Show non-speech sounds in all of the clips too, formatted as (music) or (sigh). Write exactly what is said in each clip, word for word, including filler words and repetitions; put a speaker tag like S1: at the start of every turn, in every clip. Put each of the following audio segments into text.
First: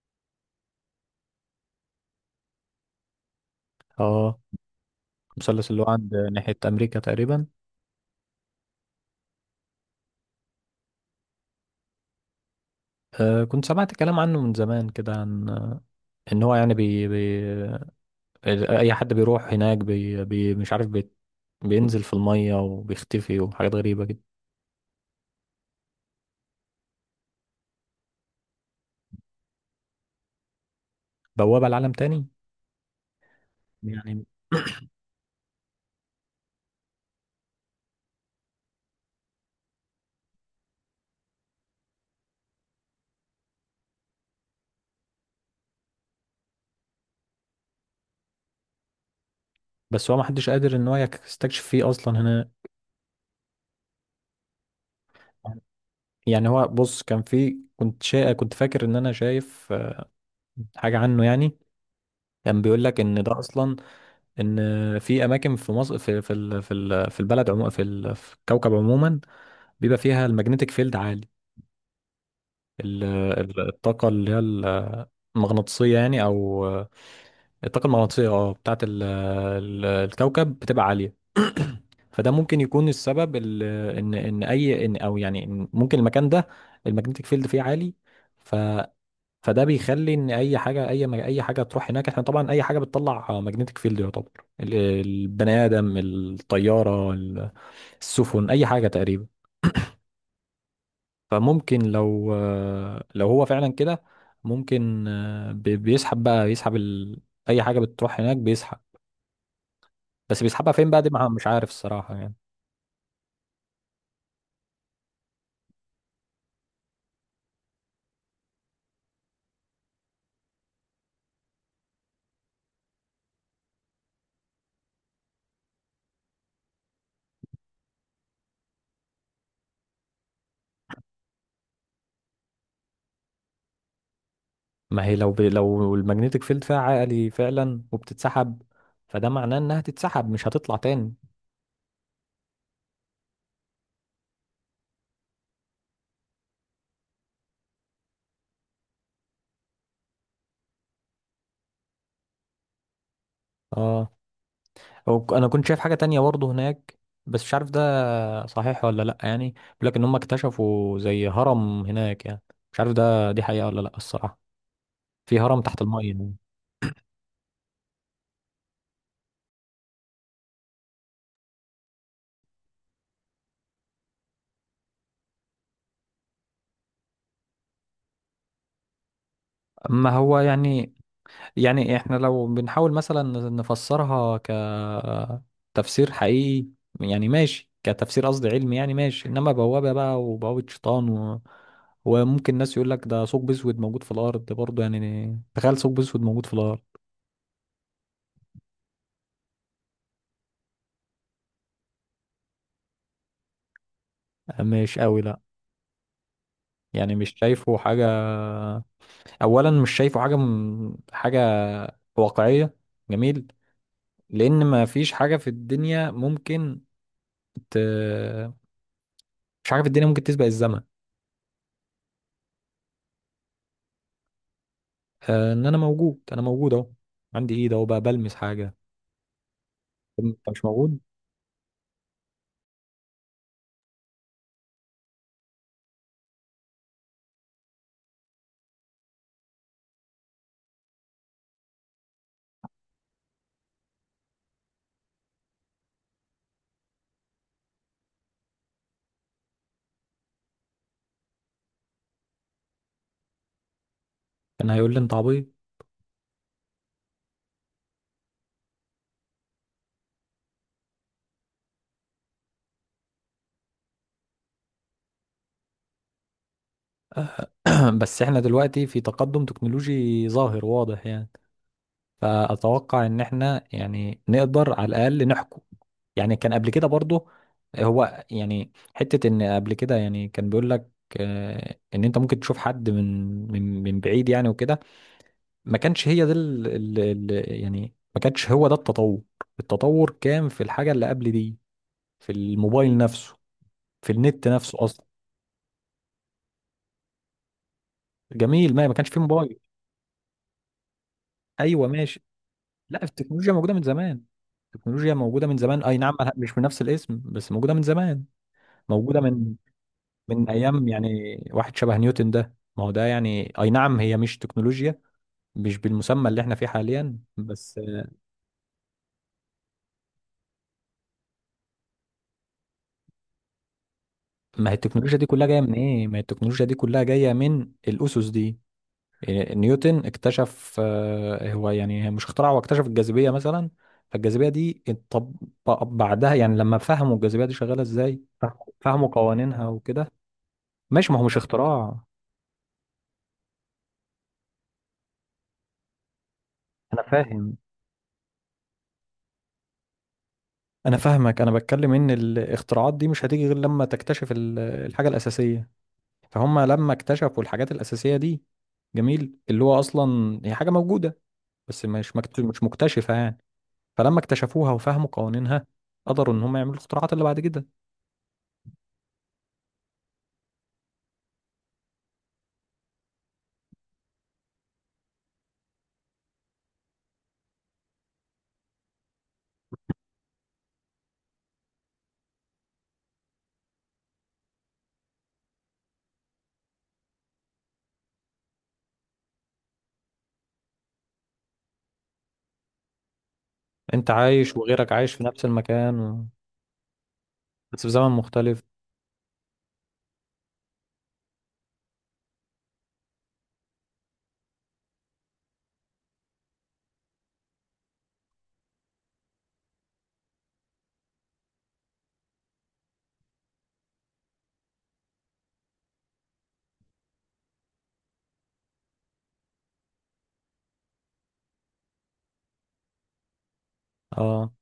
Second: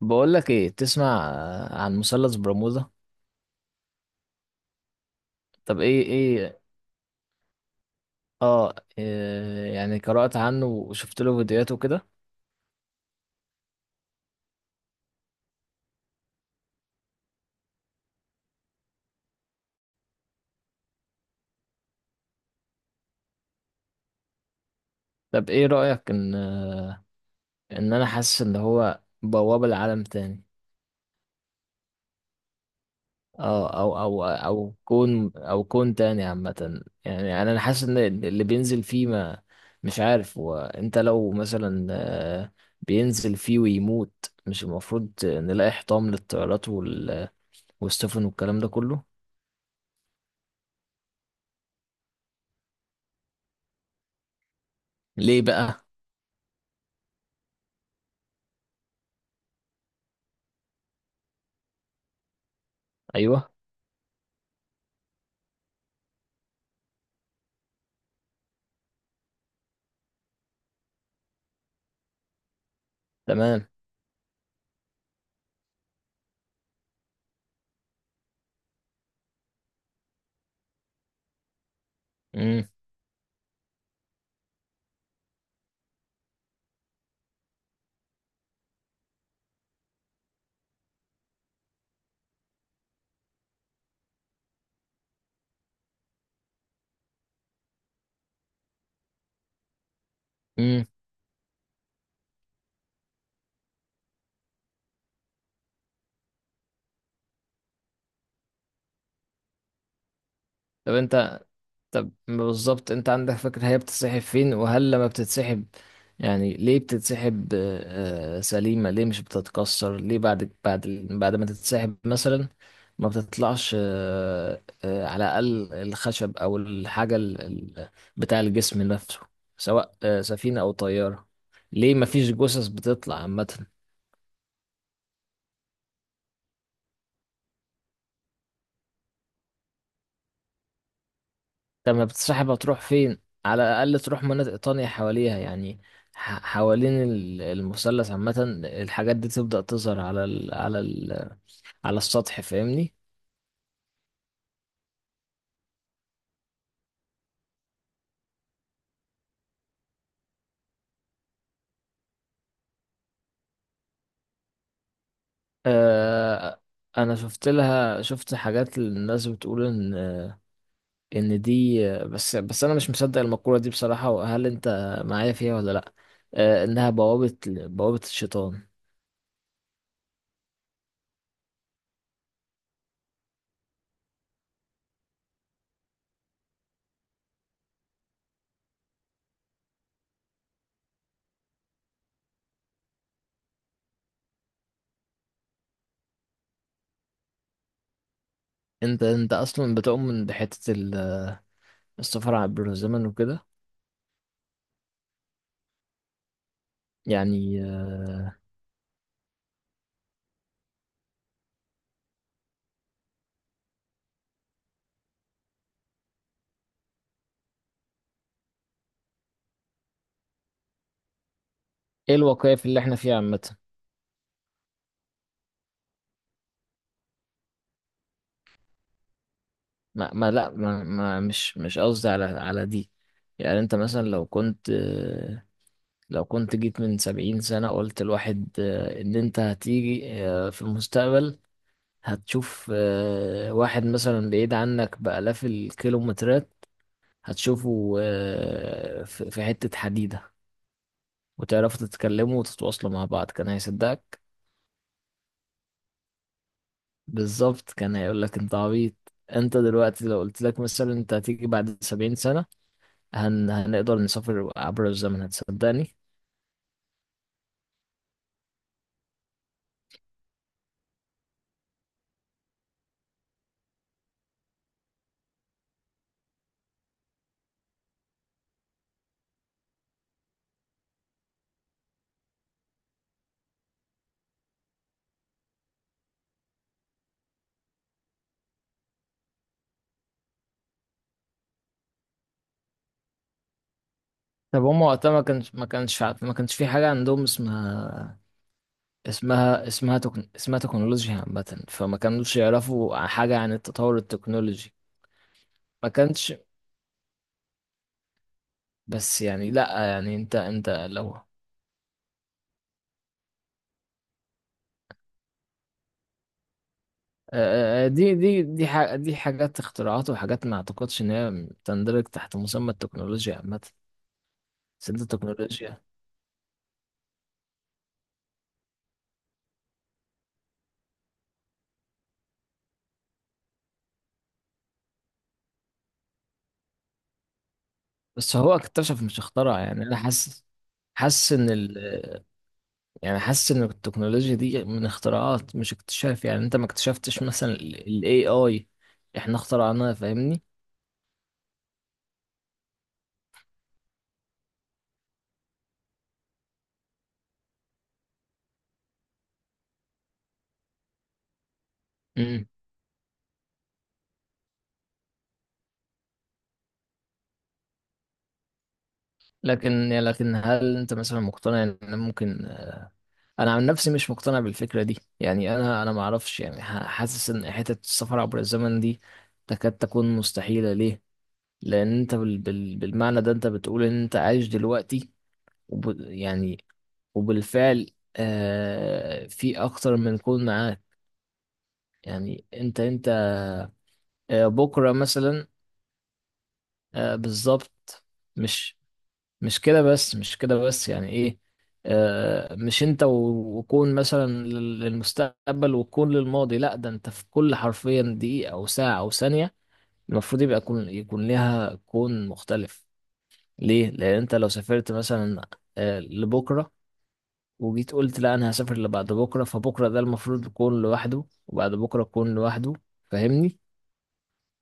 S1: بقول لك ايه، تسمع آه، عن مثلث برمودا؟
S2: اه. المثلث
S1: طب
S2: اللي هو
S1: ايه
S2: عند ناحية
S1: ايه
S2: أمريكا تقريبا.
S1: اه، إيه، يعني قرأت عنه وشفت له فيديوهات وكده.
S2: آه كنت سمعت كلام عنه من زمان كده عن آه، إن هو يعني بي بي أي حد بيروح هناك، بي بي مش عارف، بي بينزل في المية وبيختفي وحاجات غريبة كده.
S1: طب ايه رأيك ان ان انا حاسس ان هو بوابة لعالم تاني؟
S2: بوابة لعالم تاني
S1: اه، او
S2: يعني.
S1: او او كون او كون تاني عامة، يعني انا أنا حاسس ان اللي بينزل فيه ما... مش عارف. وانت لو مثلا آه، بينزل فيه ويموت، مش المفروض نلاقي حطام للطيارات وال- والسفن والكلام ده كله؟
S2: بس هو محدش قادر إن هو يستكشف فيه أصلا هنا.
S1: ليه بقى؟
S2: يعني هو بص كان في كنت شا... كنت فاكر إن أنا شايف آه، حاجة عنه يعني. كان بيقول لك إن ده
S1: ايوه.
S2: أصلا ان في اماكن في مصر في في ال- في ال- في البلد عموما، في ال- في الكوكب عموما بيبقى فيها الماجنتيك فيلد عالي. ال-
S1: تمام.
S2: ال- الطاقه اللي هي ال- المغناطيسيه يعني، او الطاقه المغناطيسيه، اه بتاعت ال- ال- الكوكب بتبقى عاليه. (clears throat) فده ممكن
S1: امم.
S2: يكون السبب ال- ان ان اي ان او يعني إن ممكن المكان ده الماجنتيك فيلد فيه عالي، فده بيخلي ان اي حاجه اي اي حاجه تروح هناك. احنا طبعا اي حاجه بتطلع ماجنتيك فيلد يعتبر ال- البني ادم، الطياره، ال- السفن، اي حاجه تقريبا.
S1: امم.
S2: فممكن لو لو هو فعلا كده ممكن بي- بيسحب بقى، بيسحب ال... اي حاجه بتروح هناك بيسحب. بس بيسحبها فين
S1: طب
S2: بقى دي مع-
S1: انت
S2: مش عارف
S1: طب
S2: الصراحه يعني.
S1: بالظبط، انت عندك فكرة هي بتتسحب فين؟ وهل لما بتتسحب يعني ليه بتتسحب آه، آه، سليمة؟ ليه مش بتتكسر؟ ليه بعد بعد بعد ما تتسحب مثلا ما بتطلعش آه، آه، على الأقل الخشب أو الحاجة ال- ال- بتاع الجسم نفسه، سواء آه، سفينة أو طيارة؟ ليه ما فيش جثث بتطلع عامة؟
S2: ما هي لو ب... لو الماجنتيك فيلد فيها عالي فعلا وبتتسحب، فده معناه انها تتسحب، مش هتطلع تاني.
S1: طب ما بتسحب، هتروح فين؟ على الاقل تروح مناطق تانية حواليها، يعني ح- حوالين ال- المثلث عامة الحاجات دي تبدأ تظهر على ال على ال على السطح، فاهمني؟
S2: اه. أو- ك- انا كنت شايف حاجه تانية برضه هناك، بس مش عارف ده صحيح ولا لا. يعني بيقول لك ان هم اكتشفوا زي هرم هناك يعني، مش عارف ده دي حقيقة ولا لا الصراحة، في هرم تحت المية يعني.
S1: آه. انا شفت لها شفت حاجات، الناس بتقول ان ان دي... بس بس انا مش مصدق المقولة دي بصراحة. وهل انت معايا فيها ولا لا؟ آه، انها بوابة بوابة الشيطان.
S2: ما هو يعني، يعني احنا لو بنحاول مثلا نفسرها كتفسير حقيقي، يعني ماشي، كتفسير قصدي علمي، يعني ماشي. انما بوابة بقى، وبوابة شيطان و... وممكن ناس يقول لك ده ثقب اسود موجود في الارض برضه. يعني تخيل ثقب اسود موجود في الارض.
S1: انت انت اصلا بتؤمن بحتة ال- السفر عبر الزمن وكده؟
S2: مش قوي لا. يعني مش
S1: يعني
S2: شايفه
S1: آه،
S2: حاجة. اولا مش شايفه حاجه م... حاجه واقعية. جميل. لأن ما فيش حاجة في الدنيا ممكن ت... مش حاجة في الدنيا ممكن تسبق الزمن.
S1: ايه الواقعية في اللي احنا فيها عامة؟
S2: آه، إن أنا موجود، أنا موجود أهو، عندي إيد أهو بقى بلمس حاجة.
S1: ما,
S2: طب
S1: ما
S2: أنت
S1: لا،
S2: مش
S1: ما,
S2: موجود؟
S1: ما مش مش قصدي على على دي. يعني انت مثلا لو كنت، لو كنت جيت من سبعين سنة قلت الواحد ان انت هتيجي آه، في المستقبل، هتشوف آه، واحد مثلا بعيد عنك بآلاف الكيلومترات، هتشوفه آه، في في حتة حديدة، وتعرفوا تتكلموا وتتواصلوا مع بعض، كان هيصدقك؟
S2: كان هيقول لي أنت عبيط.
S1: بالظبط، كان هيقولك انت عبيط. انت دلوقتي لو قلت لك مثلا انت هتيجي بعد سبعين سنة، هن... هنقدر نسافر عبر الزمن، هتصدقني؟
S2: (clears throat) بس إحنا دلوقتي في تقدم تكنولوجي ظاهر واضح يعني. فأتوقع إن إحنا يعني نقدر على الأقل نحكم. يعني كان قبل كده برضه، هو يعني حتة إن قبل كده يعني كان بيقول لك آه، إن أنت ممكن تشوف حد من من من بعيد يعني وكده. ما كانش هي ده ال... ال... ال... يعني ما كانش هو ده التطور. التطور كان في الحاجة اللي قبل دي، في الموبايل نفسه، في النت
S1: طب
S2: نفسه
S1: هما
S2: أصلا.
S1: وقتها ما كانش ما كانش عارف- ما كانش في حاجة عندهم اسمها،
S2: جميل. ما ما كانش فيه موبايل.
S1: اسمها اسمها تكن... اسمها تكنولوجيا عامة،
S2: أيوه،
S1: فما
S2: ماشي.
S1: كانوش
S2: لا،
S1: يعرفوا حاجة عن
S2: التكنولوجيا موجودة من
S1: التطور
S2: زمان.
S1: التكنولوجي.
S2: التكنولوجيا موجودة من زمان،
S1: ما
S2: أي نعم،
S1: كانش...
S2: مش بنفس الاسم، بس موجودة من زمان. موجودة
S1: بس يعني
S2: من
S1: لا، يعني انت
S2: من
S1: انت
S2: أيام
S1: لو آه،
S2: يعني، واحد شبه نيوتن ده، ما هو ده يعني، أي نعم هي مش تكنولوجيا، مش بالمسمى اللي احنا فيه حاليا بس.
S1: آه، آه، دي دي دي ح... دي حاجات اختراعات وحاجات، ما اعتقدش ان هي تندرج تحت مسمى التكنولوجيا عامة.
S2: ما هي
S1: بس انت
S2: التكنولوجيا دي كلها جاية من
S1: التكنولوجيا...
S2: إيه؟ ما هي التكنولوجيا دي كلها جاية من الأسس دي. إيه، نيوتن اكتشف، آه، هو يعني مش اخترع، هو اكتشف الجاذبية مثلا. فالجاذبية دي اتطبق بعدها، يعني لما فهموا الجاذبية دي شغالة ازاي،
S1: بس هو
S2: فهموا
S1: اكتشف
S2: فهموا
S1: مش اخترع،
S2: قوانينها
S1: يعني انا
S2: وكده.
S1: حاسس،
S2: ماشي، ما هو
S1: حاسس
S2: مش
S1: ان
S2: اختراع.
S1: ال... يعني حاسس ان التكنولوجيا دي من اختراعات مش اكتشاف، يعني انت ما
S2: انا
S1: اكتشفتش مثلا
S2: فاهم.
S1: ال اي اي، احنا اخترعناها، فاهمني؟
S2: انا فاهمك، انا بتكلم ان الاختراعات دي مش هتيجي غير لما تكتشف ال- الحاجة الأساسية. فهم لما اكتشفوا الحاجات الأساسية دي، جميل، اللي هو اصلا هي حاجة موجودة بس مش مكت-
S1: امم.
S2: مش مكتشفة يعني. فلما اكتشفوها وفهموا قوانينها، قدروا ان هم يعملوا الاختراعات اللي بعد كده.
S1: لكن يعني، لكن هل انت مثلا مقتنع ان ممكن آه، انا عن نفسي مش مقتنع بالفكرة دي، يعني انا انا ما اعرفش، يعني ح- حاسس ان حتة السفر عبر الزمن دي تكاد تكون مستحيلة. ليه؟ لان انت بال بال بالمعنى ده انت بتقول ان انت عايش دلوقتي، وب يعني وبالفعل آه في اكتر من كون معاك. يعني انت انت
S2: انت
S1: آه،
S2: عايش، وغيرك
S1: بكرة
S2: عايش في نفس
S1: مثلا،
S2: المكان و...
S1: آه،
S2: بس في
S1: بالظبط.
S2: زمن مختلف.
S1: مش، مش كده بس، مش كده بس، يعني ايه؟ آه، مش انت و- وكون مثلا لل- للمستقبل وكون للماضي، لا، ده انت في كل حرفيا دقيقة او ساعة او ثانية المفروض يبقى يكون، يكون ليها كون مختلف. ليه؟ لان انت لو سافرت مثلا آه، لبكرة، وجيت قلت لا انا هسافر لبعد بكرة، فبكرة ده المفروض يكون لوحده، وبعد بكرة يكون لوحده، فاهمني؟
S2: اه.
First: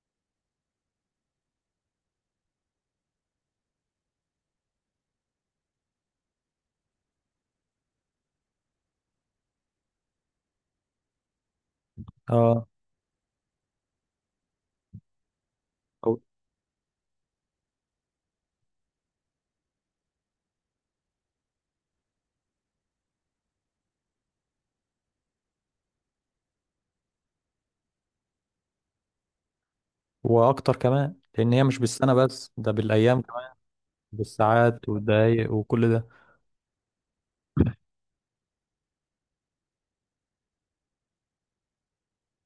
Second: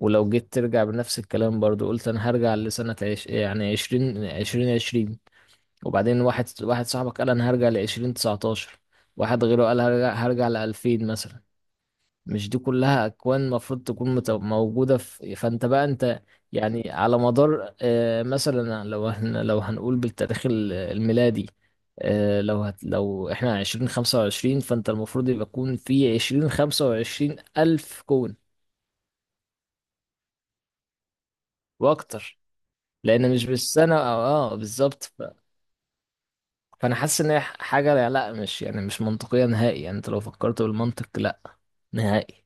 S1: ولو جيت ترجع بنفس الكلام برضو قلت انا هرجع لسنة عش... يعني عشرين عشرين عشرين، وبعدين واحد واحد صاحبك قال انا هرجع لعشرين تسعتاشر، واحد غيره قال هرجع هرجع لألفين مثلا. مش دي
S2: اه.
S1: كلها أكوان المفروض تكون مت... موجودة في، فأنت بقى
S2: أو-
S1: أنت يعني على مدار آه، مثلا، لو هن... لو هنقول بالتاريخ ال- الميلادي، آه، لو هت... لو احنا عشرين خمسة وعشرين، فأنت المفروض يبقى يكون في عشرين خمسة وعشرين ألف كون
S2: واكتر كمان، لان هي مش بالسنه
S1: وأكتر.
S2: بس، ده بالايام
S1: لان مش
S2: كمان،
S1: بالسنه او، اه،
S2: بالساعات
S1: بالظبط، ف...
S2: والدقايق وكل ده.
S1: فانا حاسس ان هي ح- حاجه لا مش، يعني مش منطقيه نهائي، يعني انت لو فكرت بالمنطق لا نهائي.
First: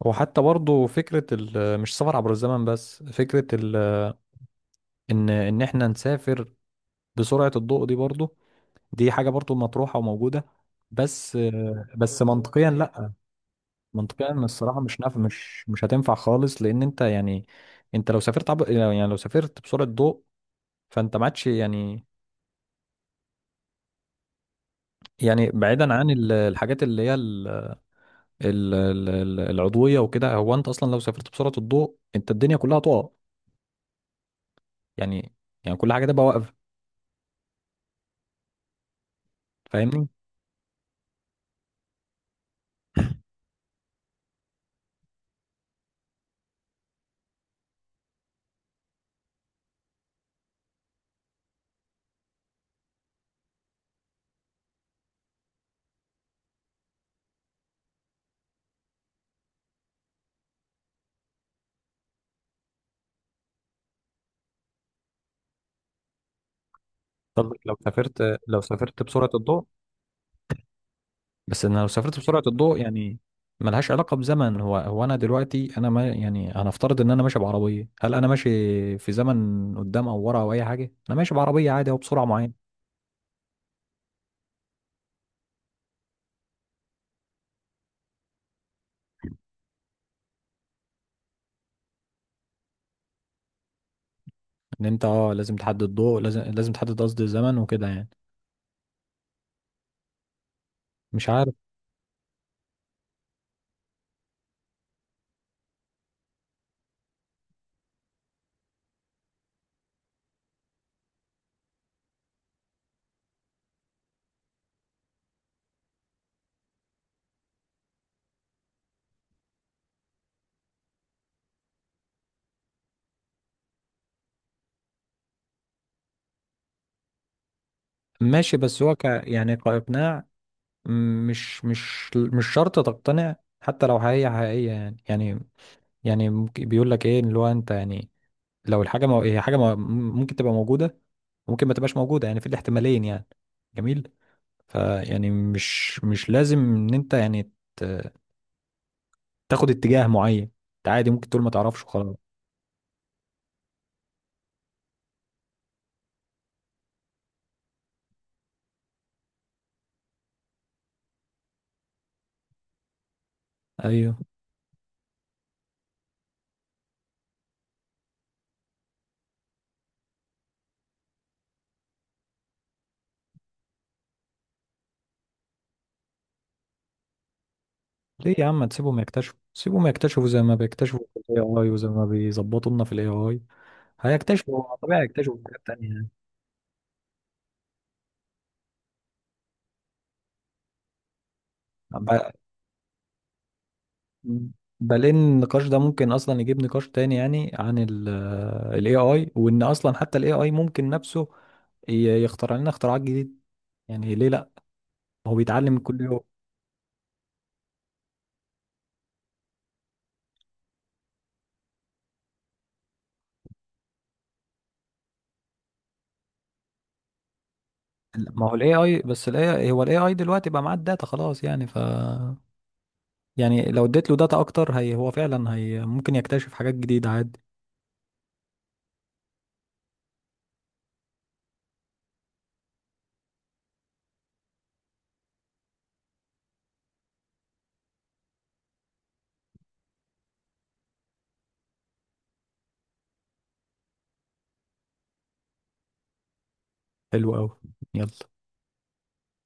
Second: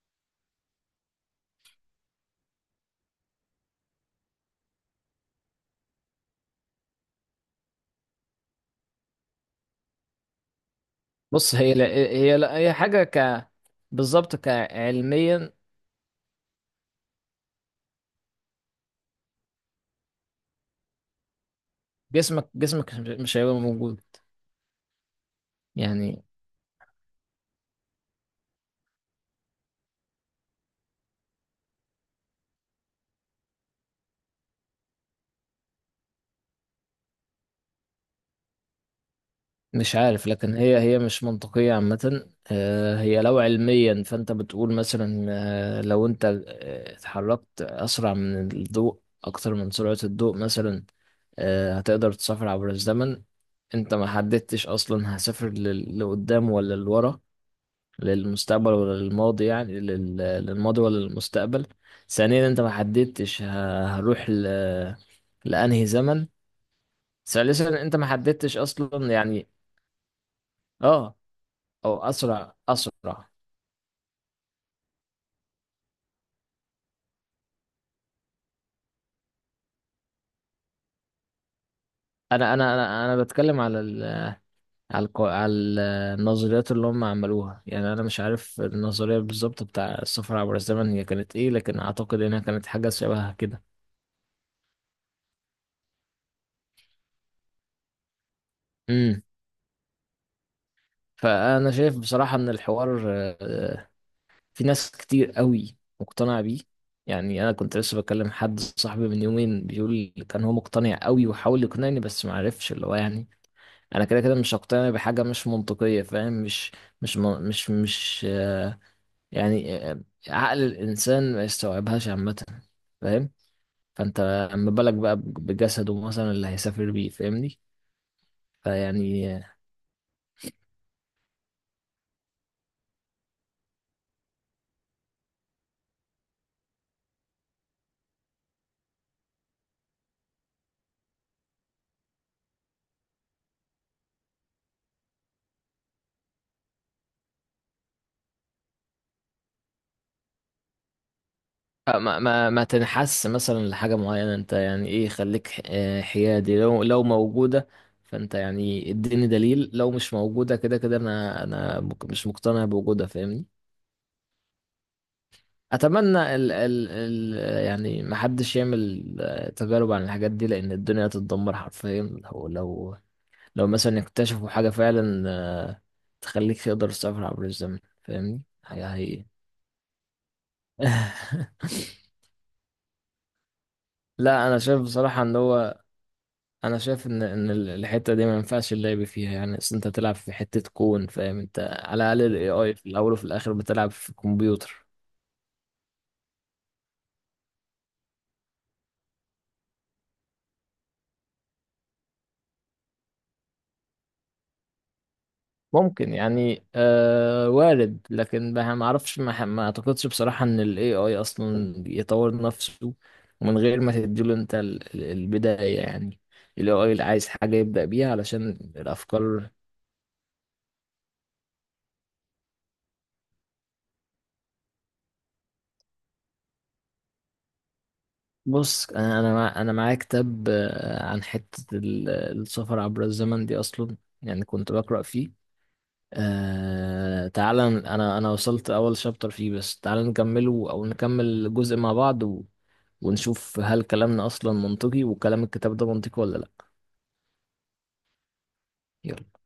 S2: وحتى برضو فكره ال... مش سفر عبر الزمن بس، فكره ال... ان ان احنا نسافر بسرعه الضوء دي برضو، دي حاجه برضو مطروحه وموجوده. بس
S1: بص، هي لا
S2: بس
S1: هي لا
S2: منطقيا
S1: هي حاجه
S2: لا.
S1: ك
S2: منطقيا
S1: بالظبط،
S2: الصراحه مش نافع،
S1: كعلميا،
S2: مش مش هتنفع خالص، لان انت يعني، انت لو سافرت عب... يعني لو سافرت بسرعه ضوء، فانت ما عادش يعني.
S1: جسمك جسمك مش هيبقى موجود.
S2: يعني بعيدا عن
S1: يعني
S2: ال- الحاجات اللي هي ال- ال- ال- ال- العضويه وكده، هو انت اصلا لو سافرت بسرعه الضوء انت الدنيا كلها تقع، يعني، يعني كل حاجه تبقى واقفه،
S1: مش
S2: فاهمني.
S1: عارف، لكن هي هي مش منطقية عامة. آه، هي لو علميا، فأنت بتقول مثلا آه، لو أنت آه، اتحركت أسرع من الضوء، أكتر من سرعة الضوء مثلا، آه، هتقدر تسافر عبر الزمن. أنت ما حددتش أصلا هسافر لل- لقدام ولا لورا، للمستقبل ولا للماضي، يعني لل- للماضي ولا للمستقبل. ثانيا، أنت ما حددتش ه- هروح ل- لأنهي زمن.
S2: قصدك لو
S1: ثالثا، أنت ما
S2: سافرت
S1: حددتش
S2: لو سافرت
S1: أصلا
S2: بسرعه
S1: يعني...
S2: الضوء.
S1: اه،
S2: بس انا لو
S1: او
S2: سافرت بسرعه
S1: اسرع
S2: الضوء يعني
S1: اسرع
S2: ملهاش علاقه بزمن. هو هو انا دلوقتي انا ما يعني هنفترض ان انا ماشي بعربيه، هل انا ماشي في زمن قدام او ورا او اي حاجه؟ انا ماشي بعربيه عادي او بسرعه
S1: انا
S2: معينه.
S1: انا انا انا بتكلم على ال على الق- على النظريات اللي هم عملوها، يعني انا مش عارف النظريه بالظبط بتاع السفر عبر الزمن هي كانت ايه، لكن اعتقد انها كانت حاجه شبهها كده.
S2: ان انت اه لازم تحدد ضوء، لازم لازم تحدد قصدي الزمن وكده يعني.
S1: امم.
S2: مش عارف.
S1: فانا شايف بصراحه ان الحوار آه، في ناس كتير قوي مقتنعه بيه. يعني انا كنت لسه بكلم حد صاحبي من يومين، بيقول لي كان هو مقتنع قوي وحاول يقنعني بس ما عرفش. اللي هو يعني، انا كده كده مش هقتنع بحاجه مش منطقيه، فاهم؟ مش مش م- مش مش آه، يعني آه، عقل الإنسان ما يستوعبهاش عامة، فاهم؟ فأنت أما بالك بقى بجسده مثلا اللي هيسافر بيه، فاهمني؟
S2: ماشي، بس هو ك
S1: فيعني
S2: يعني كإقناع، مش مش مش شرط تقتنع. حتى لو حقيقية، حقيقية، يعني يعني يعني ممكن- بيقول لك ايه، اللي هو انت يعني، لو الحاجة مو... هي حاجة مو... ممكن تبقى موجودة، ممكن ما تبقاش موجودة، يعني في الاحتمالين يعني. جميل. فيعني مش مش لازم ان انت يعني ت... تاخد اتجاه معين. انت عادي ممكن تقول ما تعرفش
S1: آه،
S2: وخلاص.
S1: ما ما ما تنحس مثلا لحاجة معينة، أنت يعني إيه، خليك ح- آه، حيادي، لو لو موجودة فأنت يعني اديني دليل، لو مش موجودة كده كده أنا، أنا مك- مش مقتنع بوجودها، فاهمني؟
S2: ايوه.
S1: أتمنى ال ال ال يعني محدش يعمل آه، تجارب عن الحاجات دي، لأن الدنيا هتتدمر حرفيا لو، لو لو مثلا اكتشفوا حاجة فعلا آه، تخليك تقدر تسافر عبر الزمن،
S2: ليه
S1: فاهمني؟
S2: يا عم ما
S1: حاجة
S2: تسيبهم
S1: حقيقية.
S2: يكتشفوا، سيبهم يكتشفوا زي ما بيكتشفوا في الاي اي، وزي
S1: (laughs)
S2: ما بيظبطوا لنا في الاي اي.
S1: لا، انا
S2: هيكتشفوا،
S1: شايف
S2: طبيعي
S1: بصراحة ان
S2: يكتشفوا حاجات
S1: هو،
S2: تانية.
S1: انا شايف ان ان ال- الحتة دي ما ينفعش اللعب فيها، يعني اصل انت تلعب في حتة كون، فاهم؟ انت على
S2: ب-
S1: الاقل الاي اي في الاول وفي الاخر بتلعب في كمبيوتر.
S2: بلين النقاش ده ممكن اصلا يجيب نقاش تاني يعني، عن ال اي اي، وان اصلا حتى ال اي اي ممكن نفسه ي- يخترع لنا اختراعات جديدة. يعني ليه لا؟ هو بيتعلم كل
S1: ممكن
S2: يوم.
S1: يعني، آه وارد، لكن ما ما اعرفش، ما, ما اعتقدش بصراحة ان ال اي اي اصلا يطور نفسه من غير ما تديله انت ال- ال- البداية يعني. ال اي اي اللي عايز حاجة يبدأ بيها
S2: ما
S1: علشان
S2: هو ال اي اي، بس ال
S1: الافكار.
S2: اي اي هو ال اي اي دلوقتي بقى معاه الداتا خلاص يعني، ف يعني لو اديت له داتا اكتر، هي هو فعلا هي ممكن يكتشف حاجات جديدة عادي.
S1: بص، انا انا مع انا معايا كتاب آه، عن حتة ال- السفر عبر الزمن دي اصلا، يعني كنت بقرأ فيه. آه تعال، ن- انا انا وصلت اول شابتر فيه بس، تعال نكمله او نكمل جزء مع بعض و... ونشوف هل كلامنا اصلا منطقي وكلام الكتاب ده منطقي ولا لا.
S2: حلو قوي. يلا.
S1: يلا.